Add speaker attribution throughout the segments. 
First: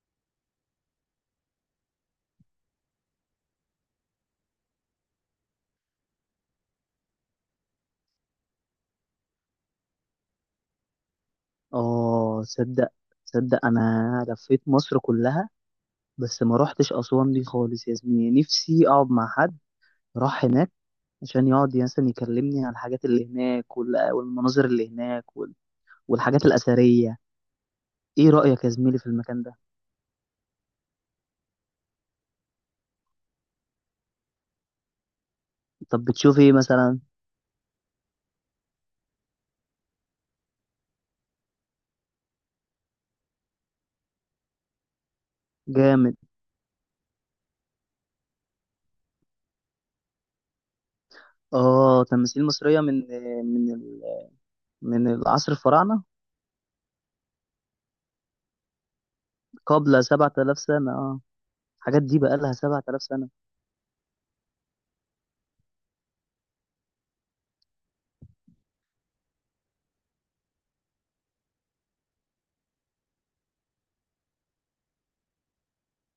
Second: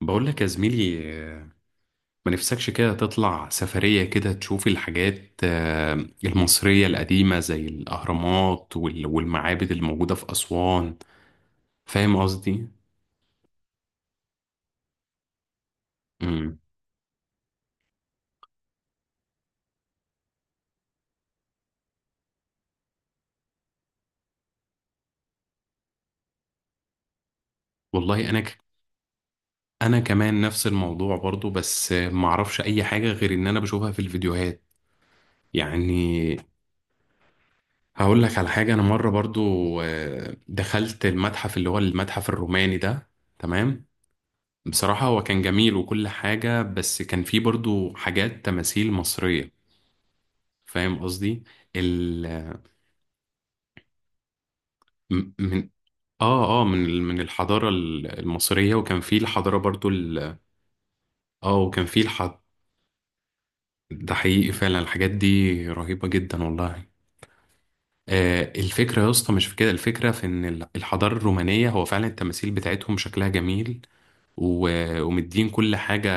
Speaker 1: بقول لك يا زميلي، ما نفسكش كده تطلع سفرية كده تشوف الحاجات المصرية القديمة زي الأهرامات والمعابد الموجودة في أسوان. فاهم
Speaker 2: اه،
Speaker 1: قصدي؟
Speaker 2: تصدق انا لفيت مصر كلها. بس ما
Speaker 1: مم.
Speaker 2: روحتش اسوان دي خالص يا زميلي، نفسي اقعد مع حد راح هناك عشان يقعد مثلا يكلمني عن الحاجات اللي هناك والمناظر اللي هناك والحاجات الاثريه.
Speaker 1: والله
Speaker 2: ايه
Speaker 1: أنا ك...
Speaker 2: رايك يا زميلي في المكان ده؟
Speaker 1: أنا كمان نفس الموضوع برضو، بس ما أعرفش أي حاجة غير إن أنا بشوفها في الفيديوهات
Speaker 2: طب
Speaker 1: يعني.
Speaker 2: بتشوف ايه مثلا؟
Speaker 1: هقول لك على حاجة. أنا مرة برضو دخلت المتحف اللي هو المتحف الروماني ده. تمام؟ بصراحة هو كان جميل وكل
Speaker 2: جامد.
Speaker 1: حاجة، بس كان فيه برضو حاجات تماثيل مصرية. فاهم قصدي.
Speaker 2: اه،
Speaker 1: ال
Speaker 2: تماثيل مصريه من ال- من
Speaker 1: م-
Speaker 2: العصر
Speaker 1: من
Speaker 2: الفراعنه،
Speaker 1: اه اه من ال- من الحضارة المصرية، وكان فيه الحضارة برضو
Speaker 2: قبل 7000 سنه، اه.
Speaker 1: اه وكان
Speaker 2: الحاجات
Speaker 1: فيه
Speaker 2: دي
Speaker 1: الح...
Speaker 2: بقى لها 7000 سنه.
Speaker 1: ده حقيقي فعلا، الحاجات دي رهيبة جدا والله. الفكرة يا اسطى مش في كده، الفكرة في ان الحضارة الرومانية هو فعلا التماثيل بتاعتهم شكلها جميل، ومدين كل حاجة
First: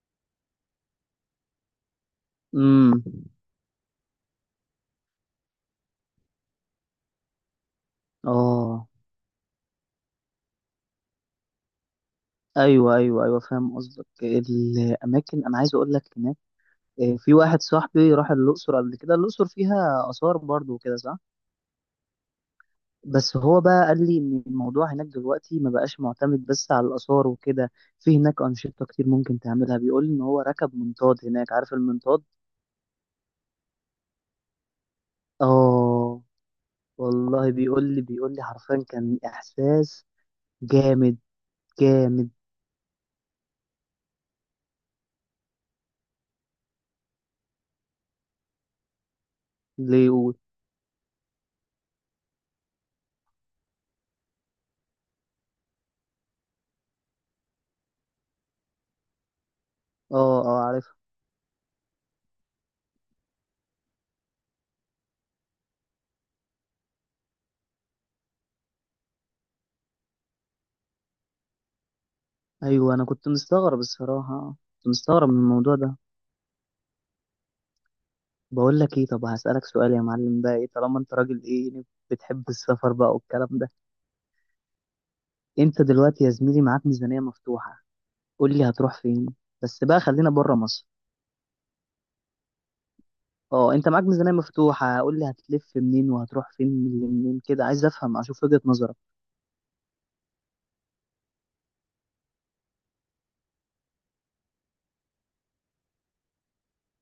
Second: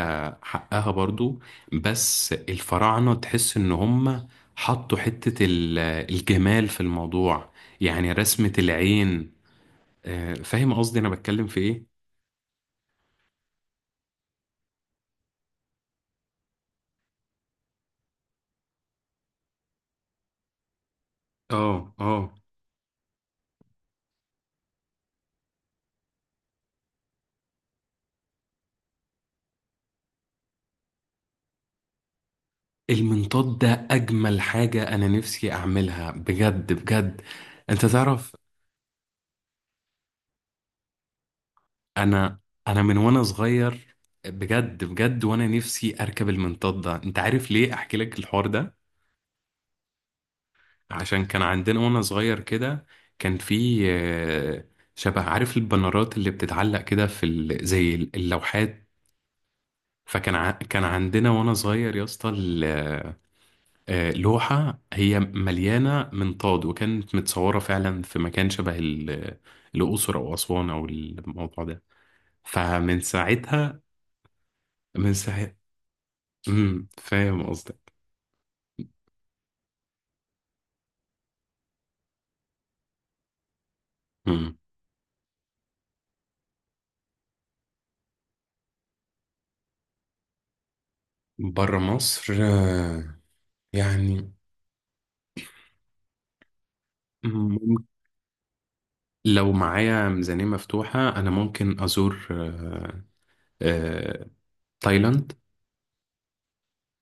Speaker 1: حقها برضو. بس
Speaker 2: امم،
Speaker 1: الفراعنة تحس ان هم حطوا حتة الجمال في الموضوع، يعني رسمة
Speaker 2: اه.
Speaker 1: العين. فاهم قصدي انا بتكلم في ايه؟
Speaker 2: ايوه، ايوه، ايوه، فاهم قصدك. الاماكن انا عايز اقول لك هناك، في واحد صاحبي راح الاقصر قبل كده. الاقصر فيها اثار برضو وكده، صح؟
Speaker 1: اه اه.
Speaker 2: بس هو بقى قال لي ان الموضوع هناك دلوقتي ما بقاش معتمد بس على الاثار وكده. في هناك انشطه كتير ممكن تعملها. بيقول لي ان هو ركب منطاد هناك. عارف المنطاد؟
Speaker 1: المنطاد ده اجمل حاجة انا نفسي اعملها
Speaker 2: اه.
Speaker 1: بجد بجد.
Speaker 2: والله بيقول
Speaker 1: انت
Speaker 2: لي
Speaker 1: تعرف،
Speaker 2: بيقول لي حرفيا كان احساس جامد، جامد.
Speaker 1: انا انا من وانا صغير بجد بجد، وانا نفسي اركب المنطاد ده. انت عارف ليه احكي لك الحوار ده؟
Speaker 2: ليه يقول؟
Speaker 1: عشان كان عندنا وانا صغير كده، كان في شبه، عارف البنرات اللي بتتعلق كده في زي اللوحات.
Speaker 2: اه، اه،
Speaker 1: كان
Speaker 2: عارف.
Speaker 1: عندنا وانا صغير يا اسطى لوحة هي مليانة منطاد، وكانت متصورة فعلا في مكان شبه الأقصر أو أسوان أو الموضوع ده.
Speaker 2: ايوه،
Speaker 1: فمن
Speaker 2: انا كنت
Speaker 1: ساعتها،
Speaker 2: مستغرب الصراحه، كنت
Speaker 1: من
Speaker 2: مستغرب من
Speaker 1: ساعتها
Speaker 2: الموضوع ده.
Speaker 1: فاهم قصدك.
Speaker 2: بقول لك ايه؟ طب هسألك سؤال يا معلم. بقى ايه، طالما انت راجل، ايه يعني، بتحب السفر بقى والكلام ده؟ انت دلوقتي يا زميلي معاك ميزانية مفتوحة، قول لي هتروح فين؟ بس بقى خلينا بره مصر.
Speaker 1: بره مصر،
Speaker 2: اه، انت معاك ميزانية
Speaker 1: يعني
Speaker 2: مفتوحة، قول لي هتلف منين وهتروح فين منين كده، عايز افهم اشوف وجهة نظرك.
Speaker 1: لو معايا ميزانية مفتوحة أنا ممكن أزور آه، تايلاند.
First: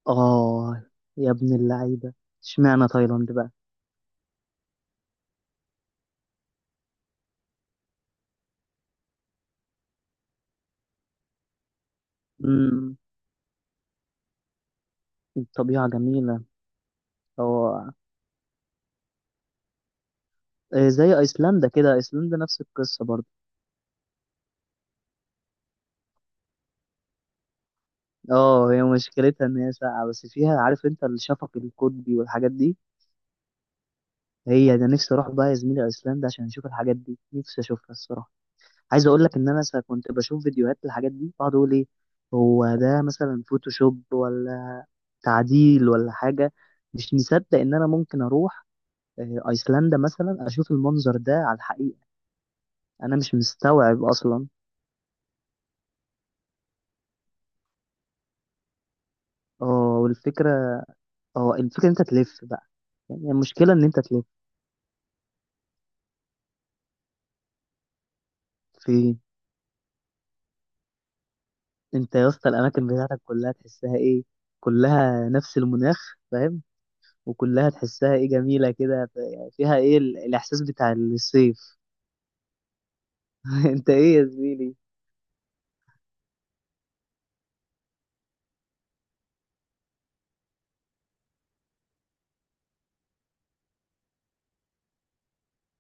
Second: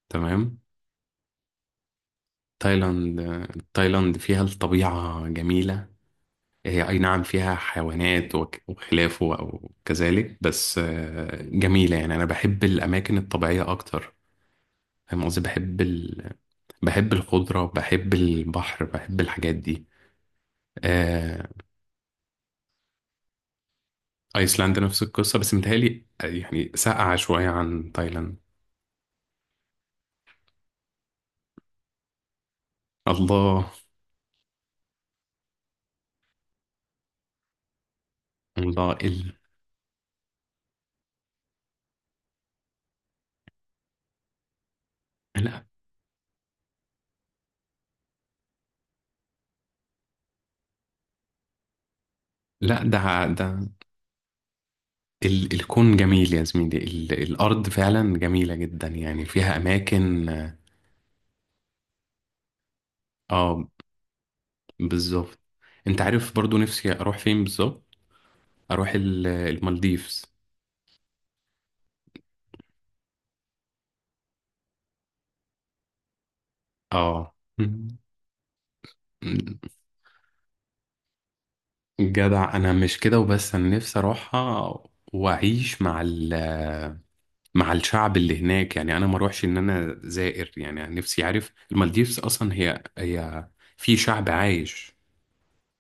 Speaker 1: تمام.
Speaker 2: اه، يا ابن اللعيبة! اشمعنى
Speaker 1: تايلاند
Speaker 2: تايلاند
Speaker 1: آه،
Speaker 2: بقى؟
Speaker 1: تايلاند فيها الطبيعة جميلة. هي أي نعم فيها حيوانات وخلافه أو كذلك، بس جميلة يعني. أنا بحب
Speaker 2: امم،
Speaker 1: الأماكن الطبيعية أكتر. فاهم قصدي.
Speaker 2: الطبيعة جميلة.
Speaker 1: بحب الخضرة،
Speaker 2: اه،
Speaker 1: بحب البحر، بحب الحاجات دي.
Speaker 2: إيه زي
Speaker 1: آه،
Speaker 2: ايسلندا كده؟ ايسلندا نفس القصة برضه؟
Speaker 1: أيسلندا نفس القصة، بس متهيألي يعني ساقعة شوية عن تايلاند.
Speaker 2: اه، هي مشكلتها ان هي ساقعة، بس فيها، عارف انت، الشفق القطبي والحاجات دي.
Speaker 1: الله.
Speaker 2: هي ده نفسي اروح بقى يا زميلي ايسلندا، عشان اشوف الحاجات دي، نفسي اشوفها الصراحة.
Speaker 1: الله.
Speaker 2: عايز اقول لك ان انا كنت بشوف فيديوهات للحاجات دي، بقعد اقول ايه، هو ده مثلا فوتوشوب ولا
Speaker 1: لا
Speaker 2: تعديل ولا حاجة؟ مش مصدق ان انا ممكن اروح ايسلندا مثلا، اشوف المنظر ده على الحقيقة.
Speaker 1: لا،
Speaker 2: انا مش مستوعب اصلا.
Speaker 1: الكون جميل يا زميلي، الأرض فعلا جميلة جدا يعني، فيها
Speaker 2: اه
Speaker 1: أماكن.
Speaker 2: والفكرة اه الفكرة ان انت تلف بقى. يعني
Speaker 1: اه
Speaker 2: المشكلة ان انت تلف.
Speaker 1: بالظبط. انت عارف برضو نفسي أروح فين بالظبط؟ أروح
Speaker 2: فين؟
Speaker 1: المالديفز.
Speaker 2: انت يا اسطى الاماكن بتاعتك كلها تحسها ايه، كلها نفس المناخ، فاهم؟
Speaker 1: اه.
Speaker 2: وكلها تحسها ايه، جميله كده، يعني فيها ايه الاحساس بتاع الصيف.
Speaker 1: جدع، أنا مش كده وبس، أنا
Speaker 2: انت
Speaker 1: نفسي
Speaker 2: ايه يا
Speaker 1: أروحها.
Speaker 2: زميلي؟
Speaker 1: وأعيش مع مع الشعب اللي هناك. يعني أنا ما أروحش إن أنا زائر. يعني أنا نفسي، عارف، المالديفز أصلا هي في شعب عايش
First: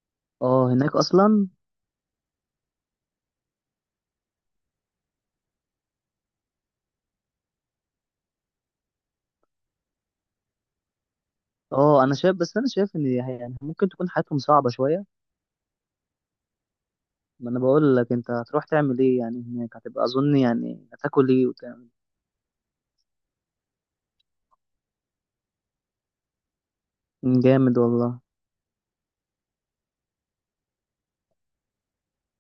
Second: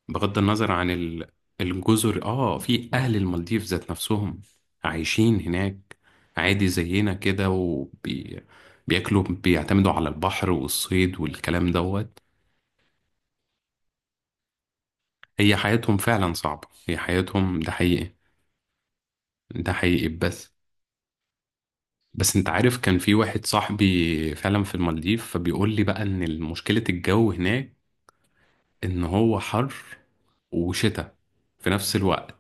Speaker 1: بغض
Speaker 2: اه،
Speaker 1: النظر عن
Speaker 2: هناك اصلا.
Speaker 1: الجزر. اه، في اهل المالديف ذات نفسهم عايشين هناك عادي زينا كده، وبياكلوا بيعتمدوا على البحر والصيد والكلام
Speaker 2: اه، انا
Speaker 1: دوت.
Speaker 2: شايف، بس انا شايف ان يعني ممكن تكون حياتهم صعبه شويه.
Speaker 1: هي حياتهم فعلا صعبة، هي
Speaker 2: ما
Speaker 1: حياتهم،
Speaker 2: انا
Speaker 1: ده
Speaker 2: بقول لك
Speaker 1: حقيقي.
Speaker 2: انت هتروح تعمل ايه يعني
Speaker 1: ده
Speaker 2: هناك؟ هتبقى
Speaker 1: حقيقي،
Speaker 2: اظن
Speaker 1: بس
Speaker 2: يعني هتاكل ايه وتعمل
Speaker 1: انت عارف كان في واحد صاحبي فعلا في المالديف، فبيقول لي بقى ان مشكلة الجو
Speaker 2: إيه؟
Speaker 1: هناك
Speaker 2: جامد والله.
Speaker 1: ان هو حر وشتاء في نفس الوقت.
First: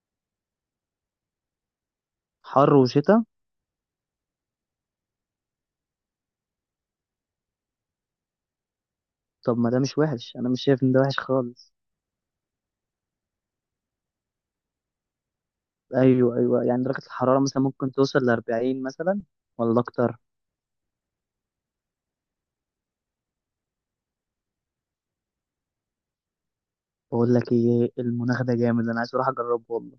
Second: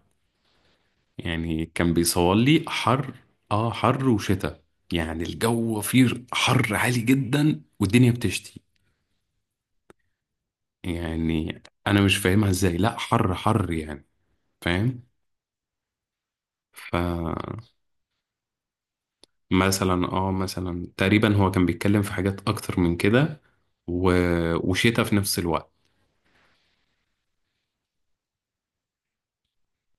Speaker 1: يعني كان بيصور لي
Speaker 2: حر
Speaker 1: حر.
Speaker 2: وشتاء؟
Speaker 1: اه، حر وشتاء، يعني الجو فيه حر عالي جدا والدنيا بتشتي.
Speaker 2: طب ما ده مش وحش؟ انا مش شايف ان ده وحش
Speaker 1: يعني
Speaker 2: خالص.
Speaker 1: انا مش فاهمها ازاي، لا حر حر يعني، فاهم.
Speaker 2: ايوه، ايوه، يعني درجه الحراره
Speaker 1: فمثلا،
Speaker 2: مثلا ممكن توصل ل 40 مثلا، ولا اكتر.
Speaker 1: اه مثلا تقريبا هو كان بيتكلم في حاجات اكتر من كده، و... وشتاء في نفس الوقت.
Speaker 2: بقول لك ايه؟ المناخ ده جامد، انا عايز اروح اجربه والله.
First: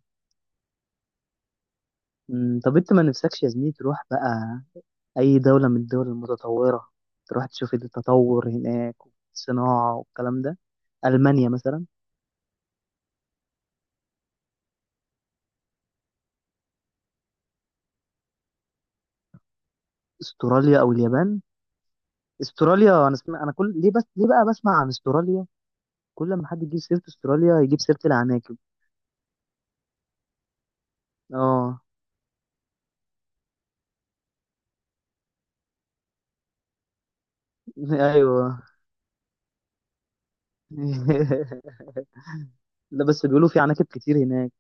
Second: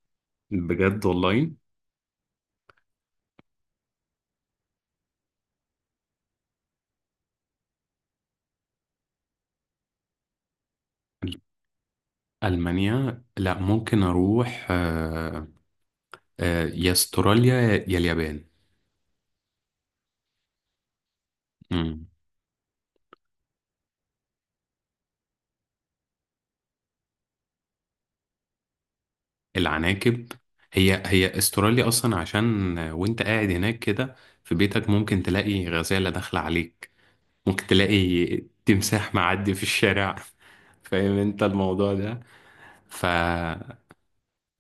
Speaker 1: بجد والله.
Speaker 2: امم، طب انت ما نفسكش يا زميلي تروح بقى اي دولة من الدول المتطورة، تروح تشوف التطور هناك والصناعة والكلام ده؟ المانيا مثلا؟
Speaker 1: ألمانيا؟ لا، ممكن أروح يا استراليا يا اليابان.
Speaker 2: استراليا او اليابان؟
Speaker 1: مم.
Speaker 2: استراليا، انا كل ليه، بس ليه بقى بسمع عن استراليا؟ كل ما حد يجيب سيرة استراليا يجيب سيرة العناكب.
Speaker 1: العناكب. هي
Speaker 2: اه.
Speaker 1: استراليا اصلا، عشان وانت قاعد هناك كده في بيتك ممكن تلاقي غزالة داخلة عليك. ممكن تلاقي
Speaker 2: ايوه.
Speaker 1: تمساح معدي في الشارع. فاهم انت الموضوع ده.
Speaker 2: لا، بس بيقولوا في
Speaker 1: فهي
Speaker 2: عناكب كتير هناك.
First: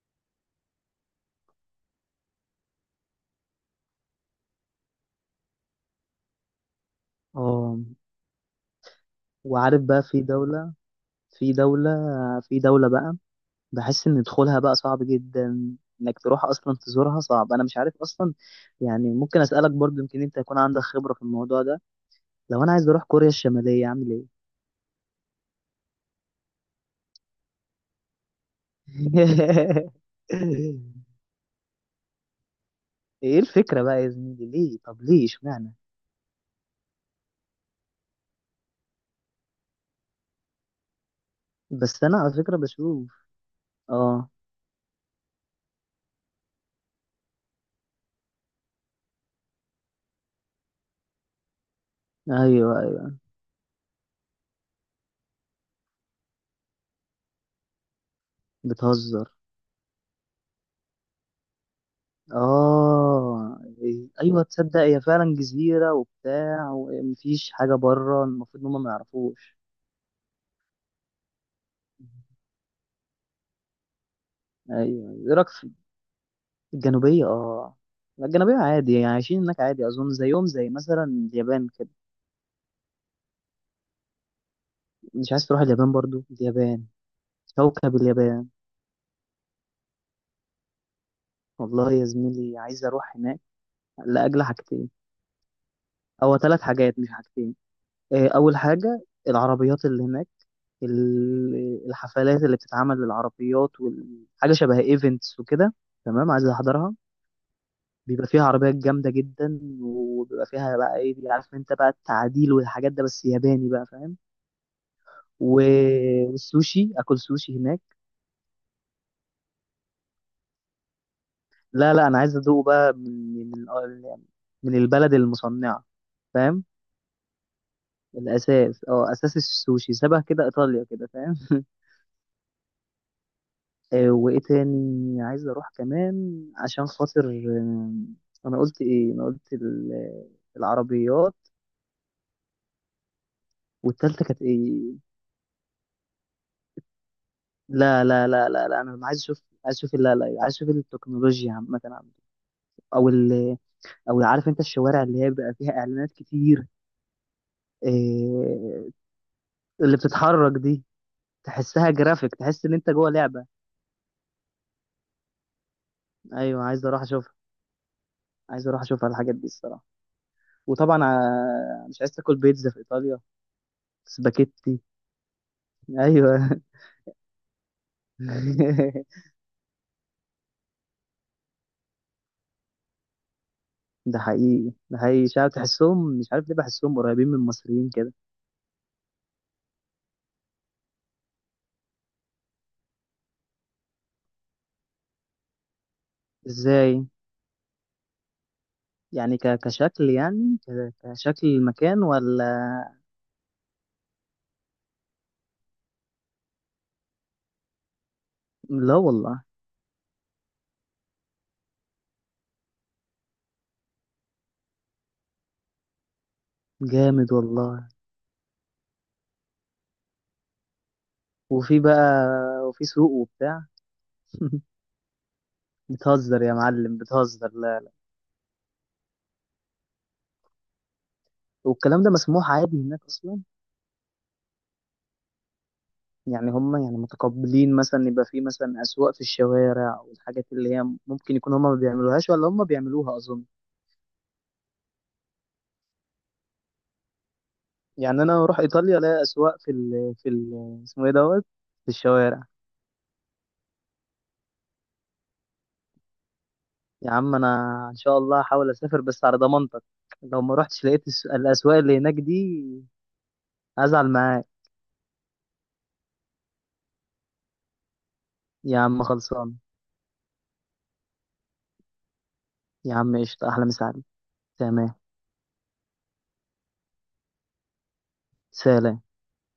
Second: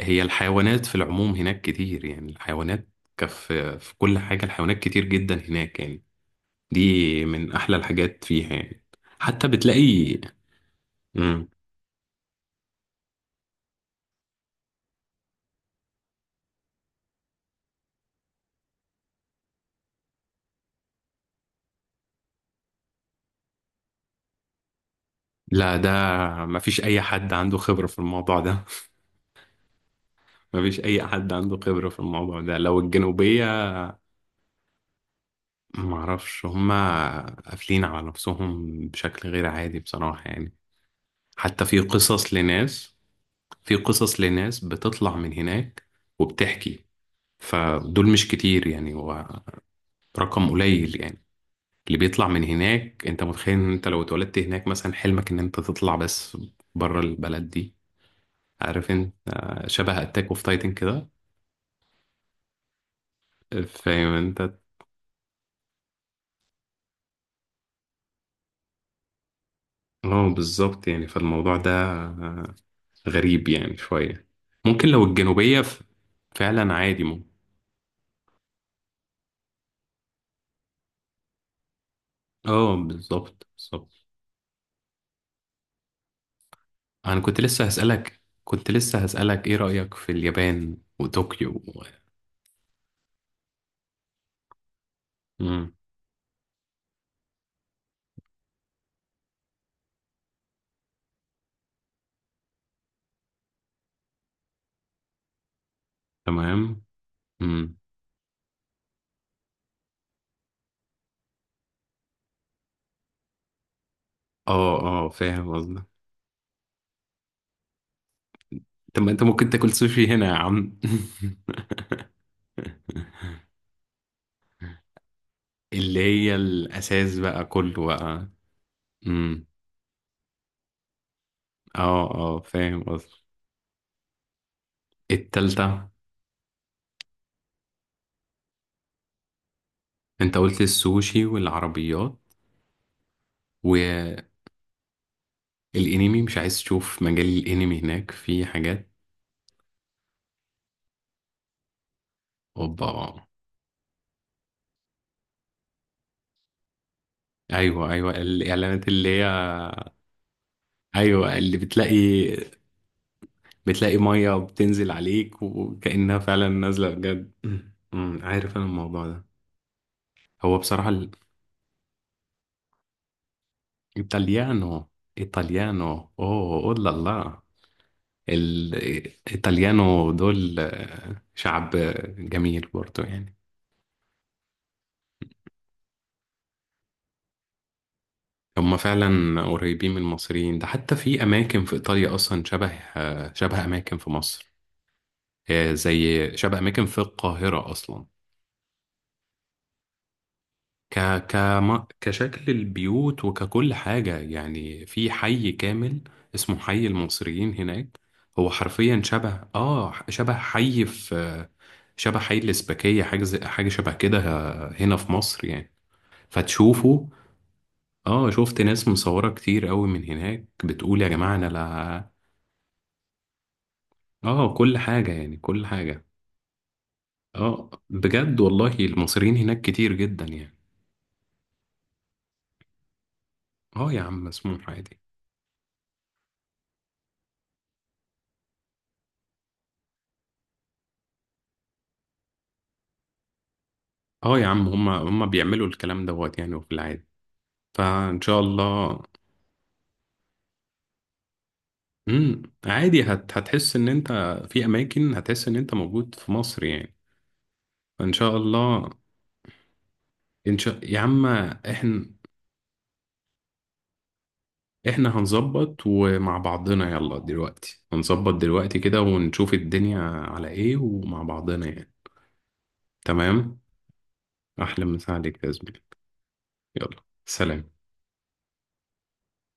Speaker 1: الحيوانات في العموم هناك كتير، يعني الحيوانات، كف، في كل حاجة. الحيوانات كتير جدا هناك يعني. دي من احلى
Speaker 2: اه.
Speaker 1: الحاجات فيها يعني. حتى
Speaker 2: وعارف بقى،
Speaker 1: بتلاقي. مم.
Speaker 2: في دولة في دولة بقى بحس ان دخولها بقى صعب جدا، انك تروح اصلا تزورها صعب، انا مش عارف اصلا. يعني ممكن اسالك برضو، يمكن انت يكون عندك خبرة في الموضوع ده. لو انا عايز اروح كوريا الشمالية اعمل ايه؟
Speaker 1: لا، ده مفيش اي حد عنده خبرة في الموضوع ده. مفيش اي حد عنده خبرة في الموضوع ده لو
Speaker 2: ايه
Speaker 1: الجنوبية.
Speaker 2: الفكرة بقى يا زميلي؟ ليه؟ طب ليه؟ اشمعنى؟
Speaker 1: معرفش، هما قافلين على نفسهم بشكل غير عادي بصراحة يعني. حتى في
Speaker 2: بس انا على
Speaker 1: قصص
Speaker 2: فكرة
Speaker 1: لناس،
Speaker 2: بشوف.
Speaker 1: في قصص
Speaker 2: اه.
Speaker 1: لناس بتطلع من هناك وبتحكي. فدول مش كتير يعني، هو رقم قليل يعني، اللي بيطلع من
Speaker 2: ايوه،
Speaker 1: هناك.
Speaker 2: ايوه.
Speaker 1: انت متخيل ان انت لو اتولدت هناك مثلا حلمك ان انت تطلع بس بره البلد دي. عارف انت،
Speaker 2: بتهزر.
Speaker 1: شبه اتاك اوف تايتن كده،
Speaker 2: اه.
Speaker 1: فاهم
Speaker 2: ايوه
Speaker 1: انت.
Speaker 2: تصدق، هي فعلا جزيرة وبتاع، ومفيش حاجة بره، المفروض ان هم ما يعرفوش.
Speaker 1: اه بالظبط، يعني فالموضوع ده غريب يعني شوية. ممكن لو
Speaker 2: ايوه، ايه رايك؟
Speaker 1: الجنوبية فعلا عادي،
Speaker 2: الجنوبية،
Speaker 1: ممكن.
Speaker 2: اه. لا، الجنوبية عادي، يعني عايشين هناك عادي، أظن زيهم زي مثلا اليابان كده.
Speaker 1: اه بالظبط بالظبط.
Speaker 2: مش عايز تروح اليابان برضو؟ اليابان،
Speaker 1: انا كنت لسه
Speaker 2: كوكب
Speaker 1: هسألك
Speaker 2: اليابان!
Speaker 1: كنت لسه هسألك ايه رأيك في اليابان وطوكيو
Speaker 2: والله يا زميلي عايز أروح هناك لأجل حاجتين،
Speaker 1: مم.
Speaker 2: أو ثلاث حاجات، مش حاجتين. أول حاجة، العربيات اللي هناك، الحفلات اللي بتتعمل للعربيات، وحاجة شبه ايفنتس وكده، تمام؟ عايز
Speaker 1: تمام.
Speaker 2: أحضرها.
Speaker 1: مم.
Speaker 2: بيبقى فيها عربيات جامدة جدا، وبيبقى فيها بقى ايه، عارف انت بقى، التعديل والحاجات ده، بس ياباني بقى، فاهم؟
Speaker 1: اه اه، فاهم قصدك.
Speaker 2: والسوشي، اكل سوشي هناك.
Speaker 1: طب ما انت ممكن تاكل سوشي هنا يا عم.
Speaker 2: لا، لا، انا عايز ادوق بقى من من من البلد المصنعه،
Speaker 1: اللي هي
Speaker 2: فاهم.
Speaker 1: الأساس بقى، كله بقى.
Speaker 2: الاساس اه اساس
Speaker 1: امم
Speaker 2: السوشي شبه كده ايطاليا كده، فاهم؟
Speaker 1: اه اه، فاهم قصدك.
Speaker 2: وايه تاني عايز اروح
Speaker 1: التالتة.
Speaker 2: كمان عشان خاطر انا قلت ايه؟ انا قلت
Speaker 1: انت قلت السوشي
Speaker 2: العربيات،
Speaker 1: والعربيات.
Speaker 2: والتالتة كانت ايه؟
Speaker 1: الانمي. مش عايز تشوف مجال الانمي
Speaker 2: لا،
Speaker 1: هناك
Speaker 2: لا،
Speaker 1: في
Speaker 2: لا، لا، لا،
Speaker 1: حاجات؟
Speaker 2: انا عايز اشوف عايز اشوف لا لا، عايز اشوف التكنولوجيا عامة عندكم. او
Speaker 1: اوبا.
Speaker 2: ال او عارف انت الشوارع اللي هي بيبقى فيها اعلانات كتير،
Speaker 1: ايوه ايوه، الاعلانات
Speaker 2: آه،
Speaker 1: اللي هي،
Speaker 2: اللي بتتحرك دي.
Speaker 1: ايوه اللي
Speaker 2: تحسها
Speaker 1: بتلاقي،
Speaker 2: جرافيك، تحس ان انت جوه لعبه.
Speaker 1: بتلاقي ميه بتنزل عليك وكأنها فعلا
Speaker 2: ايوه، عايز
Speaker 1: نازله
Speaker 2: اروح
Speaker 1: بجد.
Speaker 2: اشوفها.
Speaker 1: عارف انا
Speaker 2: عايز اروح
Speaker 1: الموضوع
Speaker 2: اشوفها
Speaker 1: ده.
Speaker 2: الحاجات دي الصراحه.
Speaker 1: هو بصراحه
Speaker 2: وطبعا مش عايز تاكل بيتزا في ايطاليا؟ سباكيتي!
Speaker 1: ايطاليانو. ايطاليانو.
Speaker 2: ايوه.
Speaker 1: اوه، اولا لا لا، الايطاليانو دول شعب جميل برضه يعني.
Speaker 2: ده حقيقي، ده حقيقي، شعب تحسهم، مش عارف ليه بحسهم قريبين من المصريين كده.
Speaker 1: هما فعلا قريبين من المصريين، ده حتى في أماكن في إيطاليا أصلا شبه شبه أماكن في مصر. زي شبه أماكن في
Speaker 2: ازاي؟
Speaker 1: القاهرة أصلا.
Speaker 2: يعني كشكل، يعني
Speaker 1: ك
Speaker 2: كشكل المكان
Speaker 1: كشكل
Speaker 2: ولا؟
Speaker 1: البيوت وككل حاجة يعني. في حي كامل اسمه حي المصريين هناك. هو
Speaker 2: لا
Speaker 1: حرفيا
Speaker 2: والله.
Speaker 1: شبه آه شبه حي في شبه حي الإسباكية، حاجة شبه كده، هنا في مصر يعني، فتشوفه.
Speaker 2: جامد والله.
Speaker 1: اه شفت ناس مصورة كتير قوي من هناك بتقول يا جماعة، انا
Speaker 2: وفي
Speaker 1: لا،
Speaker 2: بقى وفي سوق وبتاع؟
Speaker 1: اه كل حاجة يعني كل حاجة.
Speaker 2: بتهزر يا معلم، بتهزر.
Speaker 1: اه
Speaker 2: لا.
Speaker 1: بجد والله، المصريين هناك كتير جدا يعني.
Speaker 2: والكلام ده مسموح عادي هناك اصلا؟
Speaker 1: اه يا عم، مسموح عادي.
Speaker 2: يعني هم، يعني متقبلين، مثلا يبقى في مثلا أسواق في الشوارع والحاجات اللي هي ممكن يكون هم ما بيعملوهاش ولا هم بيعملوها أظن؟
Speaker 1: اه يا عم، هما بيعملوا الكلام دوت يعني، وفي العادي. فان
Speaker 2: يعني
Speaker 1: شاء
Speaker 2: أنا أروح إيطاليا
Speaker 1: الله.
Speaker 2: ألاقي أسواق في ال اسمه إيه دوت في الشوارع؟
Speaker 1: عادي، هتحس ان انت في اماكن هتحس ان انت موجود في مصر يعني.
Speaker 2: يا عم أنا إن
Speaker 1: فان
Speaker 2: شاء
Speaker 1: شاء
Speaker 2: الله هحاول
Speaker 1: الله.
Speaker 2: أسافر بس على ضمانتك. لو ما
Speaker 1: ان
Speaker 2: رحتش
Speaker 1: شاء، يا
Speaker 2: لقيت
Speaker 1: عم
Speaker 2: الأسواق اللي
Speaker 1: احنا،
Speaker 2: هناك دي، هزعل معاك.
Speaker 1: احنا هنظبط ومع بعضنا. يلا دلوقتي هنظبط دلوقتي
Speaker 2: يا
Speaker 1: كده،
Speaker 2: عم،
Speaker 1: ونشوف
Speaker 2: خلصان.
Speaker 1: الدنيا على ايه ومع بعضنا يعني.
Speaker 2: يا عم، قشطة.
Speaker 1: تمام.
Speaker 2: أحلى مساعدة.
Speaker 1: احلى
Speaker 2: تمام.
Speaker 1: مسا عليك يا زميلي. يلا، سلام.
Speaker 2: سلام.